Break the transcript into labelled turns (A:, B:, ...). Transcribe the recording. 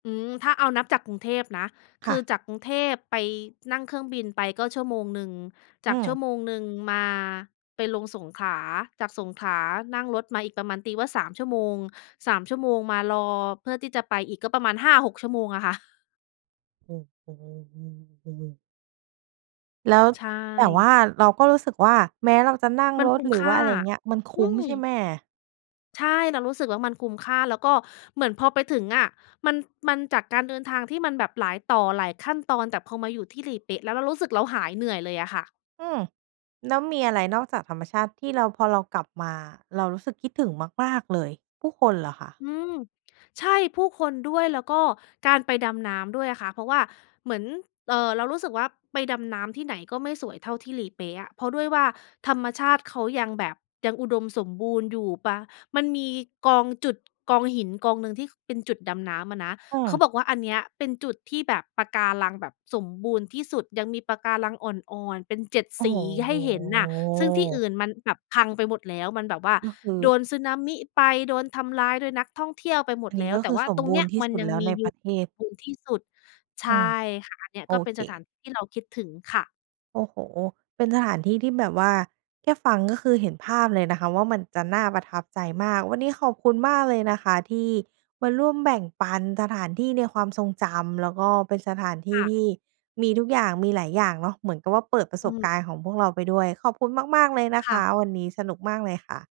A: อืม ถ้าเอานับจากกรุงเทพนะ ค
B: ค่
A: ือ
B: ะ
A: จากกรุงเทพไป นั่งเครื่องบินไปก็ชั่วโมงหนึ่ง จ
B: อื
A: าก
B: ม
A: ชั่วโมงหนึ่งมา ไปลงสงขลา จากสงขลานั่งรถมาอีกประมาณ ตีว่า 3 ชั่วโมง 3 ชั่วโมงมารอเพื่อที่จะไปอีก ก็ประมาณ 5-6 ชั่วโมงอะค่ะ
B: โอ้โฮ แล้ว
A: ใช
B: แต่ว
A: ่
B: ่าเราก็รู้สึกว่า แม้เราจะนั่ง
A: มัน
B: ร
A: ค
B: ถ
A: ุ้ม
B: หรือ
A: ค
B: ว
A: ่
B: ่
A: า
B: า อะไรเงี้ย มันค
A: อื
B: ุ้มใช่
A: ม
B: ไหม?
A: ใช่ เรารู้สึกว่ามันคุ้มค่า แล้วก็เหมือนพอไปถึงอะมัน มันจากการเดินทางที่มันแบบหลายต่อ หลายขั้นตอน แต่พอมาอยู่ที่หลีเป๊ะแล้ว เรารู้สึกเราหายเหนื่อยเลยอะค่ะ
B: อืม แล้วมีอะไรนอกจากธรรมชาติที่เรา พอเรากลับมา เรารู้สึกคิดถึงมาก ๆ เลย ผู้คนเหรอคะ?
A: อืม ใช่ ผู้คนด้วย แล้วก็การไปดำน้ำด้วยอะค่ะ เพราะว่าเหมือน เอ่อ เรารู้สึกว่าไปดำน้ำที่ไหนก็ไม่สวยเท่าที่หลีเป๊ะอะ เพราะด้วยว่าธรรมชาติเขายังแบบยังอุดมสมบูรณ์อยู่ ปลา มันมีกองจุด กองหินกองหนึ่งที่ ค เป็นจุดดำน้ำอะนะ
B: อื
A: เขา
B: ม
A: บอกว่า "อันเนี้ยเป็นจุดที่แบบปะการังแบบสมบูรณ์ที่สุด ยังมีปะการังอ่อน ๆ เป็น 7
B: โอ้
A: ส
B: โ
A: ี
B: ฮ
A: ให
B: โอ
A: ้
B: ้
A: เห็นน่ะ ซึ่งที่อ
B: โ
A: ื
B: ฮ
A: ่นมันแบบพังไปหมดแล้ว มันแบบว่า
B: ก็คือ
A: โดนสึนามิไป โดนทำลายโดยนักท่องเที่ยวไปหม
B: อั
A: ด
B: นน
A: แ
B: ี
A: ล
B: ้
A: ้
B: ก
A: ว
B: ็
A: แต
B: ค
A: ่
B: ือ
A: ว่า
B: สม
A: ตรง
B: บ
A: เ
B: ู
A: นี้
B: รณ
A: ย
B: ์ที่
A: มั
B: ส
A: น
B: ุด
A: ยั
B: แ
A: ง
B: ล้ว
A: มี
B: ใน
A: อย
B: ป
A: ู
B: ร
A: ่
B: ะเทศ
A: บูรณ์ที่สุด" ใช
B: อื
A: ่
B: ม
A: ค่ะ อันเนี่ย
B: โอ
A: ก็เป็น
B: เ
A: สถา
B: ค
A: น ที่เราคิดถึงค่ะ
B: โอ้โฮ เป็นสถานที่ที่แบบว่าแค่ฟังก็คือเห็นภาพเลยนะคะว่ามันจะน่าประทับใจมาก วันนี้ขอบคุณมากเลยนะคะ ที่มาร่วมแบ่งปันสถานที่ในความทรงจำ แล้วก็เป็นสถานที
A: ค
B: ่
A: ่ะ
B: ที่มีทุกอย่าง มีหลายอย่างเนาะ เหมือนกับว่าเปิดประ
A: อ
B: ส
A: ื
B: บ
A: ม
B: การณ์ของพวกเราไปด้วย ขอบคุณมาก ๆ เลยนะ
A: ค
B: ค
A: ่
B: ะ
A: ะ
B: วันนี้สนุกมากเลยค่ะ